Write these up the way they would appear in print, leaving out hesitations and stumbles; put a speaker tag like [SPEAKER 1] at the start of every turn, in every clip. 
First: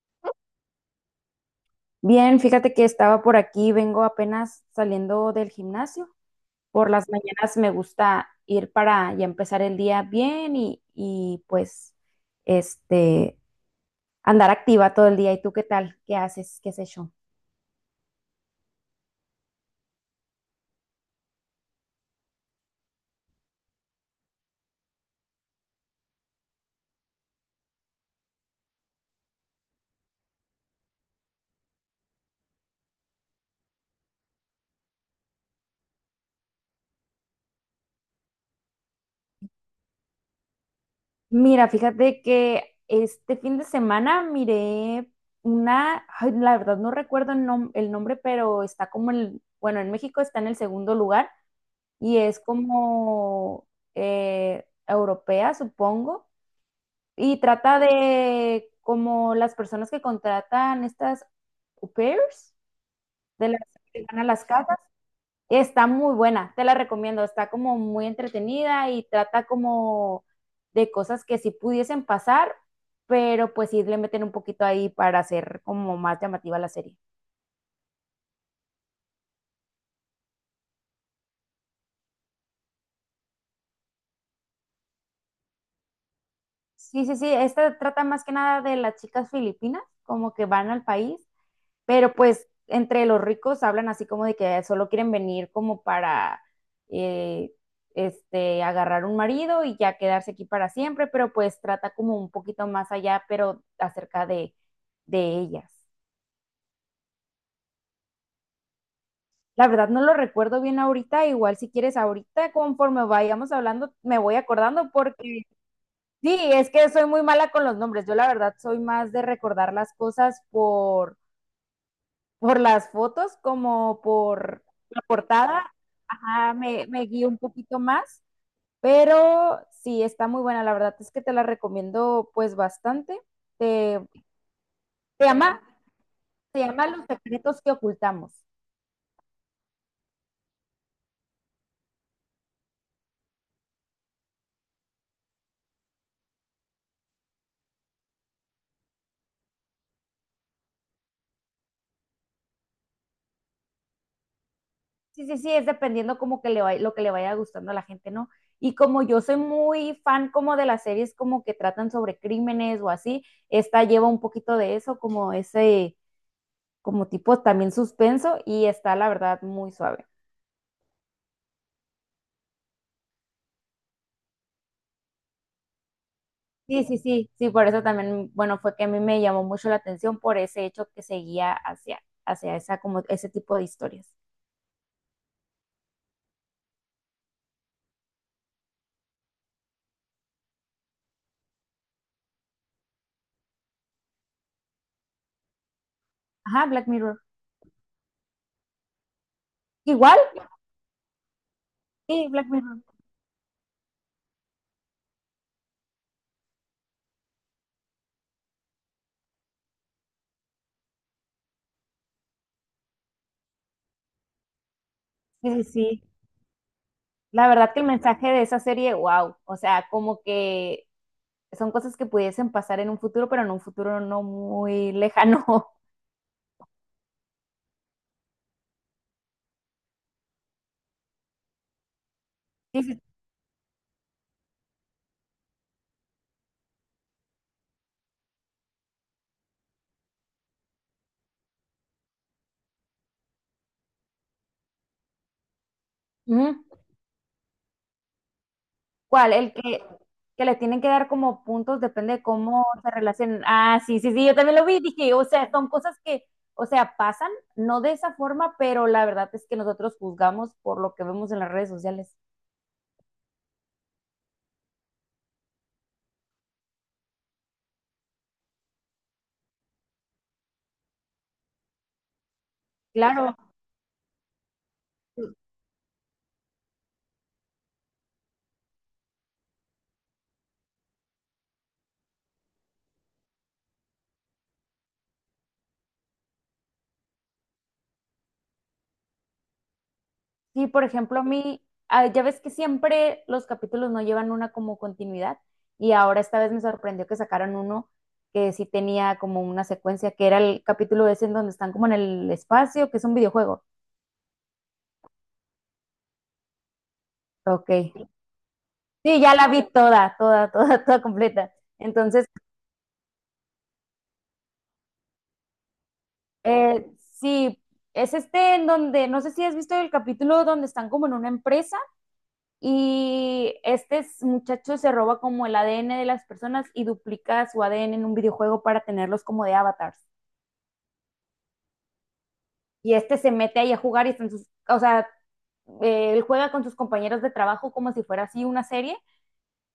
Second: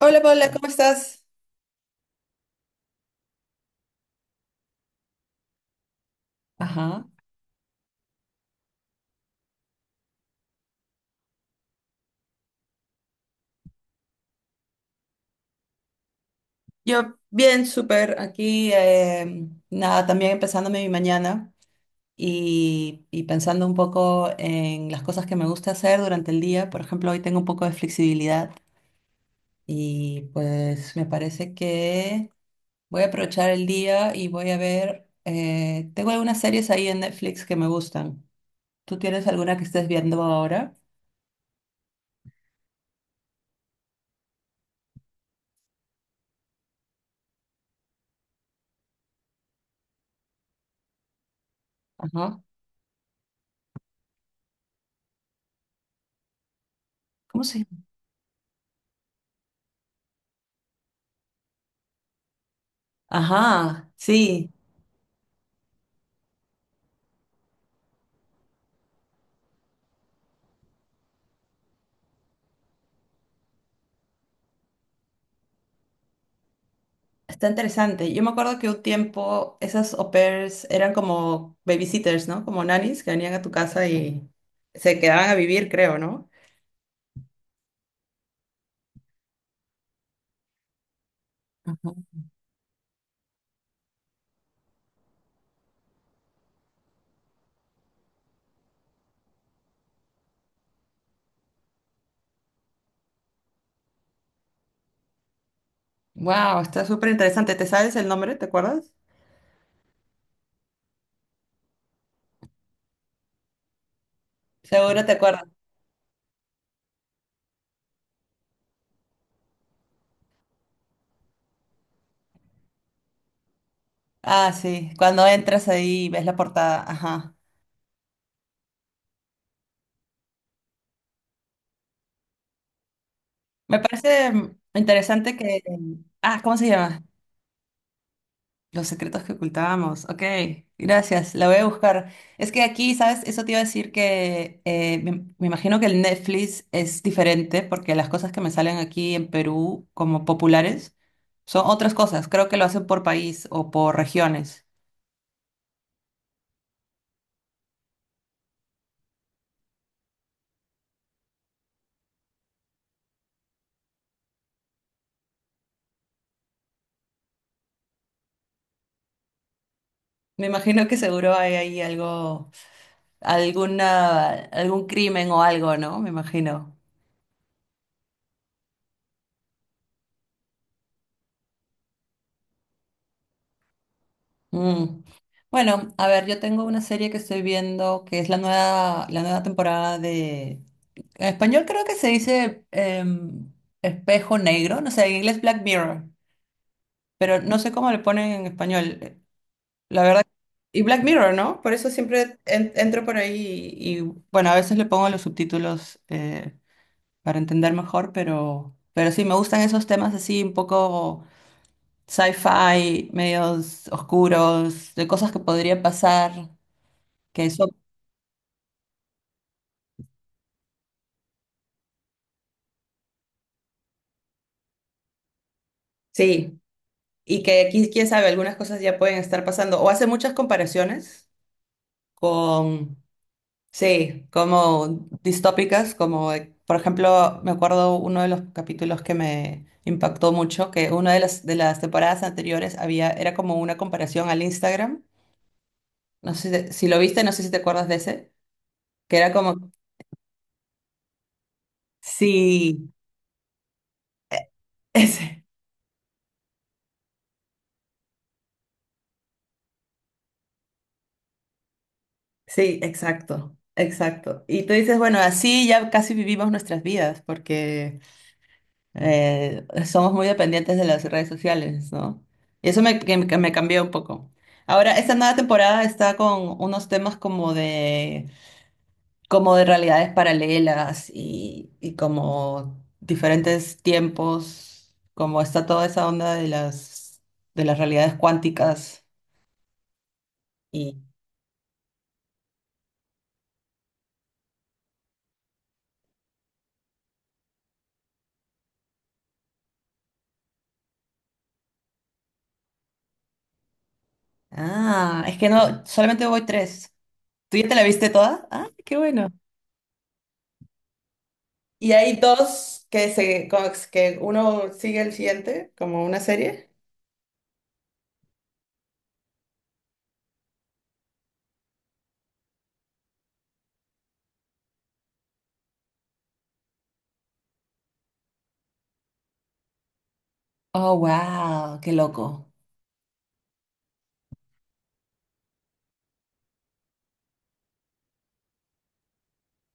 [SPEAKER 1] Hola Paula, ¿cómo estás?
[SPEAKER 2] Bien, fíjate que estaba por aquí, vengo apenas saliendo del gimnasio. Por las
[SPEAKER 1] Ajá.
[SPEAKER 2] mañanas me gusta ir para ya empezar el día bien y, pues este andar activa todo el día. ¿Y tú qué tal? ¿Qué haces? ¿Qué has hecho?
[SPEAKER 1] Yo bien, súper. Aquí, nada, también empezándome mi mañana y pensando un poco en las cosas que me gusta hacer durante el día. Por ejemplo, hoy tengo un poco de flexibilidad y pues me parece que voy a aprovechar el día y voy a ver, tengo algunas series ahí en Netflix que me gustan. ¿Tú tienes alguna que estés viendo ahora?
[SPEAKER 2] Mira, fíjate que este fin de semana miré una, ay, la verdad no recuerdo el, el nombre, pero está como el, bueno, en México está en el segundo lugar y
[SPEAKER 1] Ajá.
[SPEAKER 2] es como europea, supongo. Y
[SPEAKER 1] ¿Cómo se
[SPEAKER 2] trata
[SPEAKER 1] llama?
[SPEAKER 2] de como las personas que contratan estas au pairs de las
[SPEAKER 1] Ajá,
[SPEAKER 2] que van a las
[SPEAKER 1] sí.
[SPEAKER 2] casas. Está muy buena, te la recomiendo. Está como muy entretenida y trata como de cosas que sí pudiesen pasar, pero pues sí le meten un poquito ahí para hacer como más llamativa la serie.
[SPEAKER 1] Está interesante. Yo me acuerdo que un tiempo esas au pairs eran como babysitters, ¿no? Como nannies que venían a tu casa y se quedaban a vivir, creo, ¿no?
[SPEAKER 2] Sí, sí, sí, esta trata más que nada de las chicas filipinas, como que van al país. Pero pues entre los ricos hablan así como de que solo quieren venir como para eh, agarrar un marido y ya quedarse aquí para siempre, pero pues trata como un poquito más allá, pero acerca de ellas.
[SPEAKER 1] Wow, está súper interesante. ¿Te sabes el nombre? ¿Te acuerdas?
[SPEAKER 2] La verdad no lo recuerdo bien ahorita, igual si quieres ahorita, conforme vayamos hablando, me voy acordando
[SPEAKER 1] Seguro te
[SPEAKER 2] porque
[SPEAKER 1] acuerdas.
[SPEAKER 2] sí, es que soy muy mala con los nombres. Yo la verdad soy más de recordar las cosas por las fotos como
[SPEAKER 1] Ah,
[SPEAKER 2] por
[SPEAKER 1] sí.
[SPEAKER 2] la
[SPEAKER 1] Cuando entras
[SPEAKER 2] portada.
[SPEAKER 1] ahí ves la
[SPEAKER 2] Ah,
[SPEAKER 1] portada.
[SPEAKER 2] me guío
[SPEAKER 1] Ajá.
[SPEAKER 2] un poquito más, pero sí, está muy buena. La verdad es que te la recomiendo pues bastante.
[SPEAKER 1] Me
[SPEAKER 2] Te,
[SPEAKER 1] parece
[SPEAKER 2] se
[SPEAKER 1] interesante que.
[SPEAKER 2] llama,
[SPEAKER 1] Ah, ¿cómo
[SPEAKER 2] se
[SPEAKER 1] se
[SPEAKER 2] llama
[SPEAKER 1] llama?
[SPEAKER 2] Los secretos que ocultamos.
[SPEAKER 1] Los secretos que ocultábamos. Ok, gracias. La voy a buscar. Es que aquí, ¿sabes? Eso te iba a decir que me imagino que el Netflix es diferente porque las cosas que me salen aquí en Perú como populares son otras cosas. Creo que lo hacen por país o por regiones.
[SPEAKER 2] Sí, sí, sí, es dependiendo como que lo que le vaya gustando a la gente, ¿no? Y como yo soy muy fan como de las series como que tratan sobre crímenes o así, esta lleva un poquito de eso, como ese, como tipo también suspenso y está la verdad muy suave.
[SPEAKER 1] Me imagino que seguro hay ahí algo, alguna, algún crimen o algo, ¿no? Me imagino.
[SPEAKER 2] Sí, sí, sí, sí, por eso también, bueno, fue que a mí me llamó mucho la atención por ese hecho que seguía hacia esa, como ese tipo de historias.
[SPEAKER 1] Mm. Bueno, a ver, yo tengo una serie que estoy viendo que es la nueva, temporada de. En español creo que se dice Espejo Negro, no sé, en inglés Black Mirror,
[SPEAKER 2] Ajá, Black Mirror.
[SPEAKER 1] pero no sé cómo le ponen en español, la
[SPEAKER 2] Igual,
[SPEAKER 1] verdad. Y Black Mirror, ¿no? Por eso
[SPEAKER 2] sí,
[SPEAKER 1] siempre
[SPEAKER 2] Black Mirror.
[SPEAKER 1] entro por ahí y, bueno, a veces le pongo los subtítulos para entender mejor, pero sí, me gustan esos temas así un poco sci-fi, medios oscuros, de cosas que
[SPEAKER 2] Sí, sí,
[SPEAKER 1] podrían
[SPEAKER 2] sí.
[SPEAKER 1] pasar. Que
[SPEAKER 2] La
[SPEAKER 1] eso,
[SPEAKER 2] verdad que el mensaje de esa serie, wow, o sea, como que son cosas que pudiesen pasar en un futuro, pero en un futuro no muy lejano.
[SPEAKER 1] sí, y que aquí, quién sabe, algunas cosas ya pueden estar pasando. O hace muchas comparaciones
[SPEAKER 2] Sí,
[SPEAKER 1] con,
[SPEAKER 2] sí.
[SPEAKER 1] sí, como distópicas, como, por ejemplo, me acuerdo uno de los capítulos que me impactó mucho, que una de las, temporadas anteriores había, era como una comparación al Instagram. No sé
[SPEAKER 2] Ujú.
[SPEAKER 1] si lo viste, no sé si te acuerdas de ese, que era
[SPEAKER 2] ¿Cuál? El
[SPEAKER 1] como,
[SPEAKER 2] que les tienen que dar como puntos, depende de cómo
[SPEAKER 1] sí,
[SPEAKER 2] se relacionen. Ah, sí, sí, sí, yo también lo vi, dije, o
[SPEAKER 1] ese,
[SPEAKER 2] sea, son cosas que, o sea, pasan, no de esa forma, pero la verdad es que nosotros juzgamos por lo que vemos en las redes sociales.
[SPEAKER 1] sí, exacto, exacto. Y tú dices, bueno, así ya casi vivimos nuestras vidas, porque somos muy dependientes de las redes sociales, ¿no? Y eso me,
[SPEAKER 2] Claro,
[SPEAKER 1] que me cambió un poco. Ahora, esta nueva temporada está con unos temas como de realidades paralelas y como diferentes tiempos, como está toda esa onda de las realidades cuánticas.
[SPEAKER 2] sí, por
[SPEAKER 1] Y,
[SPEAKER 2] ejemplo, a mí, ah, ya ves que siempre los capítulos no llevan una como continuidad, y ahora esta vez me sorprendió que sacaran uno que sí tenía como una secuencia, que era el capítulo ese en donde están como en el espacio, que es un videojuego.
[SPEAKER 1] ah, es que no, solamente voy tres. ¿Tú ya
[SPEAKER 2] Ok.
[SPEAKER 1] te la viste toda? Ah, qué
[SPEAKER 2] Sí,
[SPEAKER 1] bueno.
[SPEAKER 2] ya la vi toda, toda, toda, toda completa.
[SPEAKER 1] Y hay
[SPEAKER 2] Entonces,
[SPEAKER 1] dos que uno sigue el siguiente, como una serie.
[SPEAKER 2] eh, sí, es este en donde, no sé si has visto el capítulo donde están como en una empresa y este muchacho se roba como el ADN de las personas y duplica su ADN en un videojuego para tenerlos como de avatars.
[SPEAKER 1] Oh, wow, qué loco.
[SPEAKER 2] Y este se mete ahí a jugar y están sus, o sea, él juega con sus compañeros de trabajo como si fuera así una serie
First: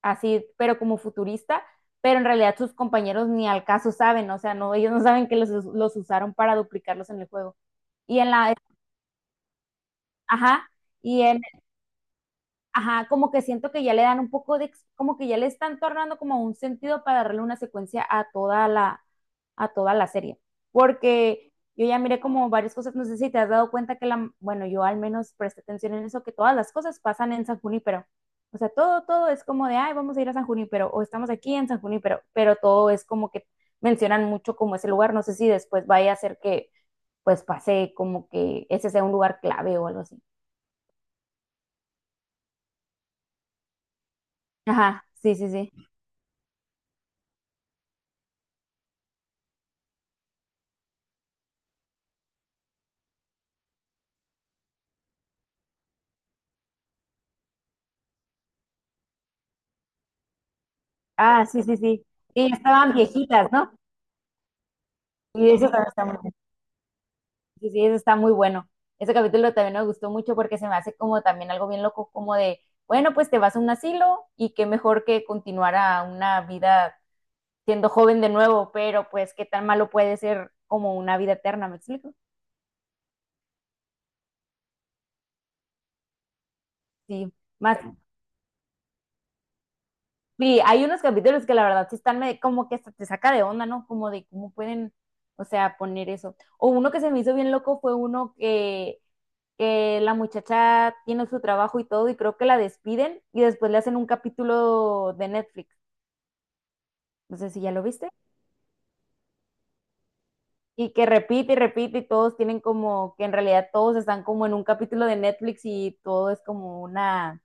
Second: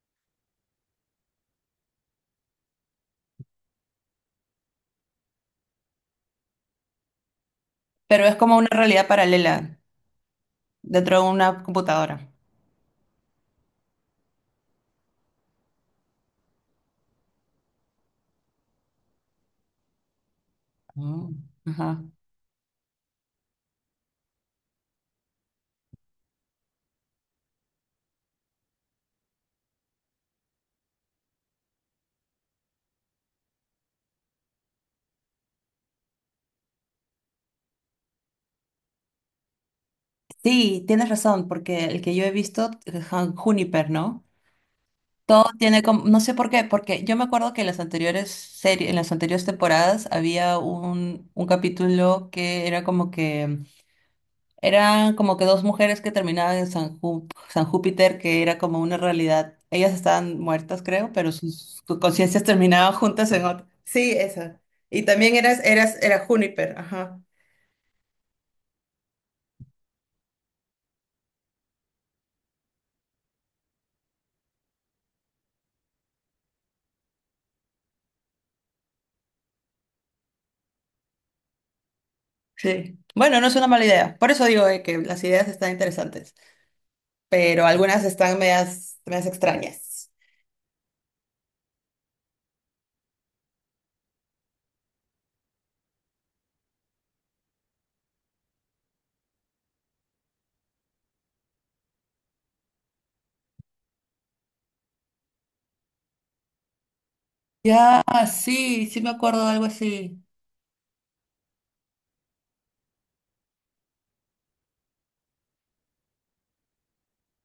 [SPEAKER 2] así, pero como futurista, pero en realidad sus compañeros ni al caso saben, o sea, no, ellos no saben que los usaron para duplicarlos en el juego. Y
[SPEAKER 1] Pero
[SPEAKER 2] en
[SPEAKER 1] es
[SPEAKER 2] la,
[SPEAKER 1] como una realidad paralela
[SPEAKER 2] ajá,
[SPEAKER 1] dentro
[SPEAKER 2] y
[SPEAKER 1] de
[SPEAKER 2] en
[SPEAKER 1] una computadora.
[SPEAKER 2] ajá, como que siento que ya le dan un poco de, como que ya le están tornando como un sentido para darle una secuencia a toda la serie.
[SPEAKER 1] Mm,
[SPEAKER 2] Porque yo ya
[SPEAKER 1] ajá.
[SPEAKER 2] miré como varias cosas, no sé si te has dado cuenta que la, bueno, yo al menos presté atención en eso, que todas las cosas pasan en San Junípero. O sea, todo, todo es como de, ay, vamos a ir a San Junípero, o estamos aquí en San Junípero, pero todo es como que mencionan mucho como ese lugar, no sé si después vaya a ser que, pues, pase como que ese sea un lugar clave o algo así.
[SPEAKER 1] Sí, tienes razón, porque el que yo he visto, Juniper, ¿no?
[SPEAKER 2] Ajá, sí,
[SPEAKER 1] Todo
[SPEAKER 2] sí, sí.
[SPEAKER 1] tiene como, no sé por qué, porque yo me acuerdo que en las anteriores series, en las anteriores temporadas había un capítulo que era como que eran como que dos mujeres que terminaban en San Júpiter, que era como una realidad. Ellas estaban muertas, creo, pero
[SPEAKER 2] Ah, sí, sí,
[SPEAKER 1] sus
[SPEAKER 2] sí.
[SPEAKER 1] conciencias
[SPEAKER 2] Sí,
[SPEAKER 1] terminaban
[SPEAKER 2] estaban
[SPEAKER 1] juntas en
[SPEAKER 2] viejitas,
[SPEAKER 1] otra.
[SPEAKER 2] ¿no?
[SPEAKER 1] Sí, esa. Y también
[SPEAKER 2] Y
[SPEAKER 1] eras,
[SPEAKER 2] eso también
[SPEAKER 1] eras,
[SPEAKER 2] está muy
[SPEAKER 1] era
[SPEAKER 2] bueno.
[SPEAKER 1] Juniper, ajá.
[SPEAKER 2] Sí, sí, eso está muy bueno. Ese capítulo también me gustó mucho porque se me hace como también algo bien loco, como de, bueno, pues te vas a un asilo y qué mejor que continuar a una vida siendo joven de nuevo, pero pues qué tan malo puede ser como una vida eterna, ¿me explico?
[SPEAKER 1] Sí. Bueno, no es una mala idea. Por eso digo, que las ideas están interesantes,
[SPEAKER 2] Sí,
[SPEAKER 1] pero
[SPEAKER 2] más.
[SPEAKER 1] algunas están medias, medias extrañas.
[SPEAKER 2] Sí, hay unos capítulos que la verdad sí están como que hasta te saca de onda, ¿no? Como de cómo pueden, o sea, poner eso. O uno que se me hizo bien loco fue uno que la muchacha tiene su trabajo y todo, y creo que la despiden y después le hacen un capítulo de Netflix. No sé si ya lo
[SPEAKER 1] Ya,
[SPEAKER 2] viste.
[SPEAKER 1] sí, sí me acuerdo de algo así.
[SPEAKER 2] Y que repite y repite y todos tienen como que en realidad todos están como en un capítulo de Netflix y todo es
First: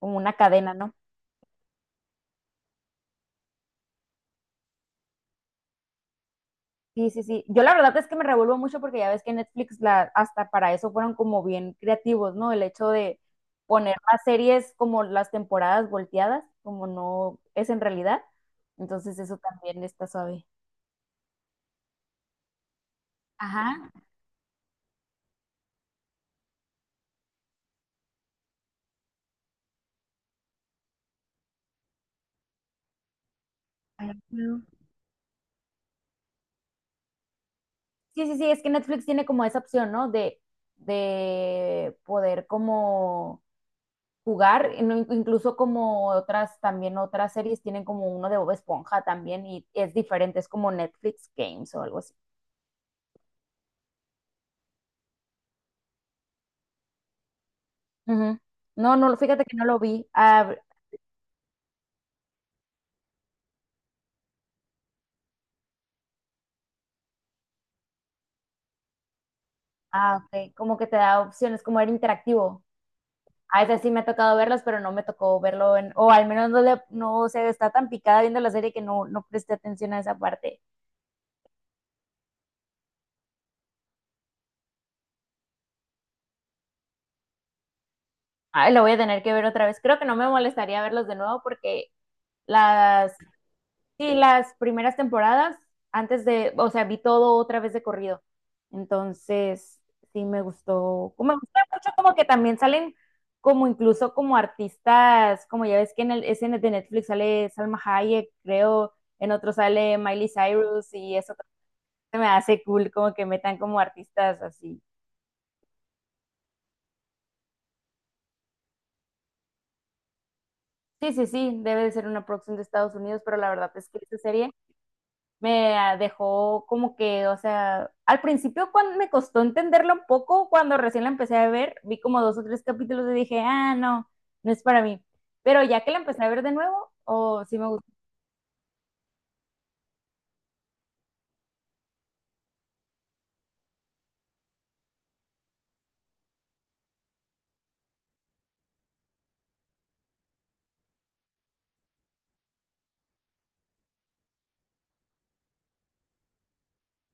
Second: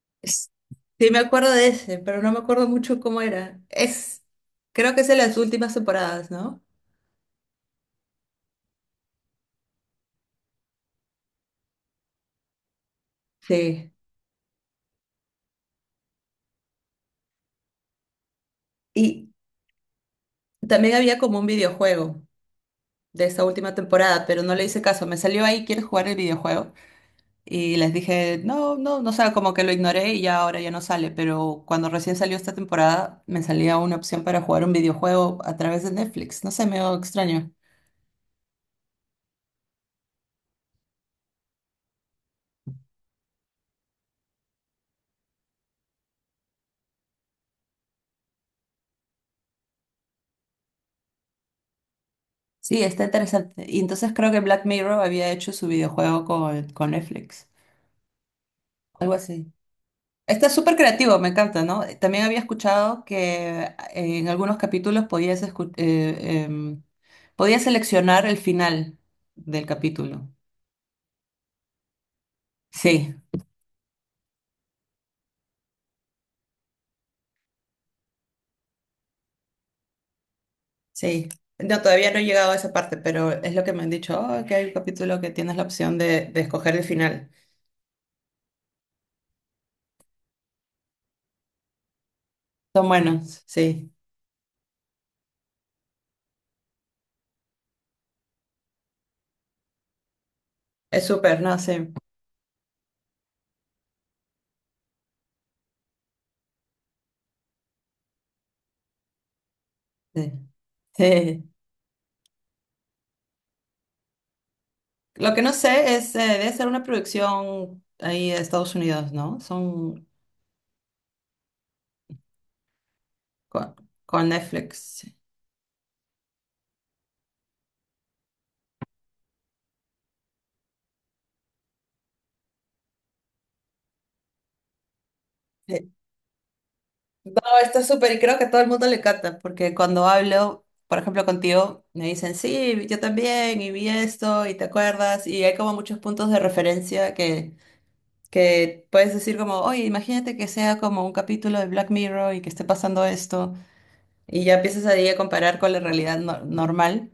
[SPEAKER 2] como una
[SPEAKER 1] Es-
[SPEAKER 2] cadena, ¿no?
[SPEAKER 1] Sí me acuerdo de ese, pero no me acuerdo mucho cómo era. Creo que es de las últimas temporadas, ¿no?
[SPEAKER 2] Sí, sí, sí. Yo la verdad es que me revuelvo mucho porque ya ves que Netflix la, hasta para eso fueron como bien creativos, ¿no? El hecho de
[SPEAKER 1] Sí.
[SPEAKER 2] poner las series como las temporadas volteadas, como no es en realidad. Entonces
[SPEAKER 1] Y
[SPEAKER 2] eso también está suave.
[SPEAKER 1] también había como un videojuego de esta última
[SPEAKER 2] Ajá.
[SPEAKER 1] temporada, pero no le hice caso. Me salió ahí, ¿quieres jugar el videojuego? Y les dije, no, no, no, o sea, como que lo ignoré y ya ahora ya no sale. Pero cuando recién salió esta temporada, me salía una
[SPEAKER 2] Ay,
[SPEAKER 1] opción para
[SPEAKER 2] no.
[SPEAKER 1] jugar un videojuego a través de Netflix. No sé, me extraño.
[SPEAKER 2] Sí, sí, sí, es que Netflix tiene como esa opción, ¿no? De poder como jugar, y incluso como otras, también otras series tienen como uno de Bob Esponja también y es diferente, es como Netflix Games o algo así.
[SPEAKER 1] Sí, está interesante. Y entonces creo que Black Mirror había hecho su videojuego con Netflix.
[SPEAKER 2] Ujú. No,
[SPEAKER 1] Algo
[SPEAKER 2] no, fíjate
[SPEAKER 1] así.
[SPEAKER 2] que no lo vi.
[SPEAKER 1] Está
[SPEAKER 2] Ah,
[SPEAKER 1] súper creativo, me encanta, ¿no? También había escuchado que en algunos capítulos podías seleccionar el final del
[SPEAKER 2] ah,
[SPEAKER 1] capítulo.
[SPEAKER 2] ok, como que te da opciones, como era interactivo.
[SPEAKER 1] Sí,
[SPEAKER 2] A veces sí me ha tocado verlas, pero no me tocó verlo en, o al menos no le, no se está tan picada viendo la serie que no, no presté atención a esa parte.
[SPEAKER 1] sí. No, todavía no he llegado a esa parte, pero es lo que me han dicho, "Oh, que hay un capítulo que tienes la opción de escoger el final."
[SPEAKER 2] Ay, lo voy a tener que ver otra vez. Creo que no me molestaría verlos de nuevo porque
[SPEAKER 1] Son
[SPEAKER 2] las,
[SPEAKER 1] buenos, sí.
[SPEAKER 2] sí, las primeras temporadas, antes de, o sea, vi todo otra vez de corrido. Entonces, sí me
[SPEAKER 1] Es
[SPEAKER 2] gustó. Me
[SPEAKER 1] súper, ¿no?
[SPEAKER 2] gusta
[SPEAKER 1] Sí.
[SPEAKER 2] mucho como que también salen como incluso como artistas, como ya ves que en el SN de Netflix sale Salma Hayek, creo, en otro sale Miley
[SPEAKER 1] Sí.
[SPEAKER 2] Cyrus y eso
[SPEAKER 1] Sí.
[SPEAKER 2] se me hace cool como que metan como artistas así.
[SPEAKER 1] Lo que no sé es, debe ser una producción ahí de Estados Unidos, ¿no? Son
[SPEAKER 2] Sí, sí, sí, debe de ser una producción de Estados Unidos, pero la verdad
[SPEAKER 1] con,
[SPEAKER 2] es que esta
[SPEAKER 1] con
[SPEAKER 2] serie
[SPEAKER 1] Netflix.
[SPEAKER 2] me dejó como que, o sea, al principio cuando me costó entenderlo un poco, cuando recién la empecé a ver, vi como dos o tres capítulos y dije, ah, no, no es para mí. Pero ya que la empecé a ver de nuevo,
[SPEAKER 1] No,
[SPEAKER 2] oh, sí me
[SPEAKER 1] está
[SPEAKER 2] gusta.
[SPEAKER 1] súper y creo que a todo el mundo le encanta, porque cuando hablo, por ejemplo, contigo, me dicen, sí, yo también, y vi esto, y te acuerdas, y hay como muchos puntos de referencia que puedes decir como, oye, imagínate que sea como un capítulo de Black Mirror y que esté pasando esto, y ya empiezas ahí a comparar con la realidad normal.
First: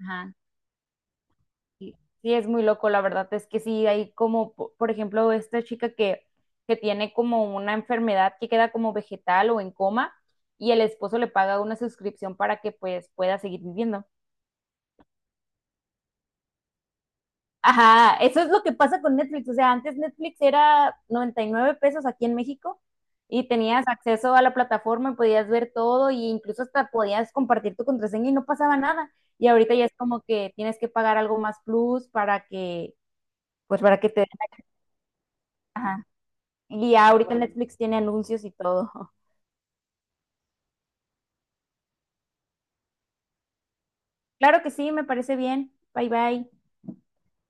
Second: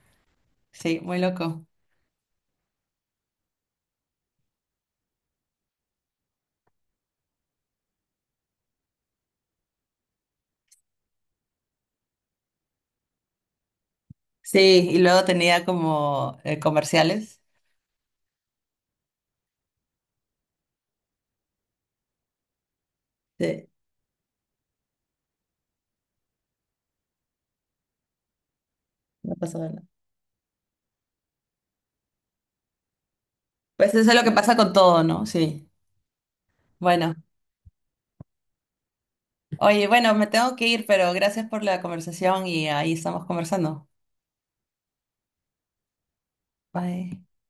[SPEAKER 2] Ajá.
[SPEAKER 1] Sí, muy loco.
[SPEAKER 2] Sí, sí, es muy loco, la verdad es que sí, hay como, por ejemplo, esta chica que tiene como una enfermedad que queda como vegetal o en coma y el esposo le paga una suscripción para que pues pueda seguir viviendo.
[SPEAKER 1] Sí, y luego tenía como comerciales.
[SPEAKER 2] Ajá, eso es lo que pasa con Netflix. O sea, antes Netflix era 99 pesos aquí en México y
[SPEAKER 1] Sí,
[SPEAKER 2] tenías acceso a la plataforma y podías ver todo e incluso hasta podías compartir tu contraseña y no pasaba nada.
[SPEAKER 1] no
[SPEAKER 2] Y
[SPEAKER 1] pasaba
[SPEAKER 2] ahorita ya
[SPEAKER 1] nada.
[SPEAKER 2] es como que tienes que pagar algo más plus para que, pues
[SPEAKER 1] Pues
[SPEAKER 2] para que
[SPEAKER 1] eso es
[SPEAKER 2] te
[SPEAKER 1] lo
[SPEAKER 2] den.
[SPEAKER 1] que pasa con todo, ¿no? Sí.
[SPEAKER 2] Ajá. Y ya
[SPEAKER 1] Bueno.
[SPEAKER 2] ahorita Netflix tiene anuncios y todo.
[SPEAKER 1] Oye, bueno, me tengo que ir, pero gracias por la conversación y ahí estamos conversando.
[SPEAKER 2] Claro que sí, me parece bien. Bye bye.
[SPEAKER 1] Bye.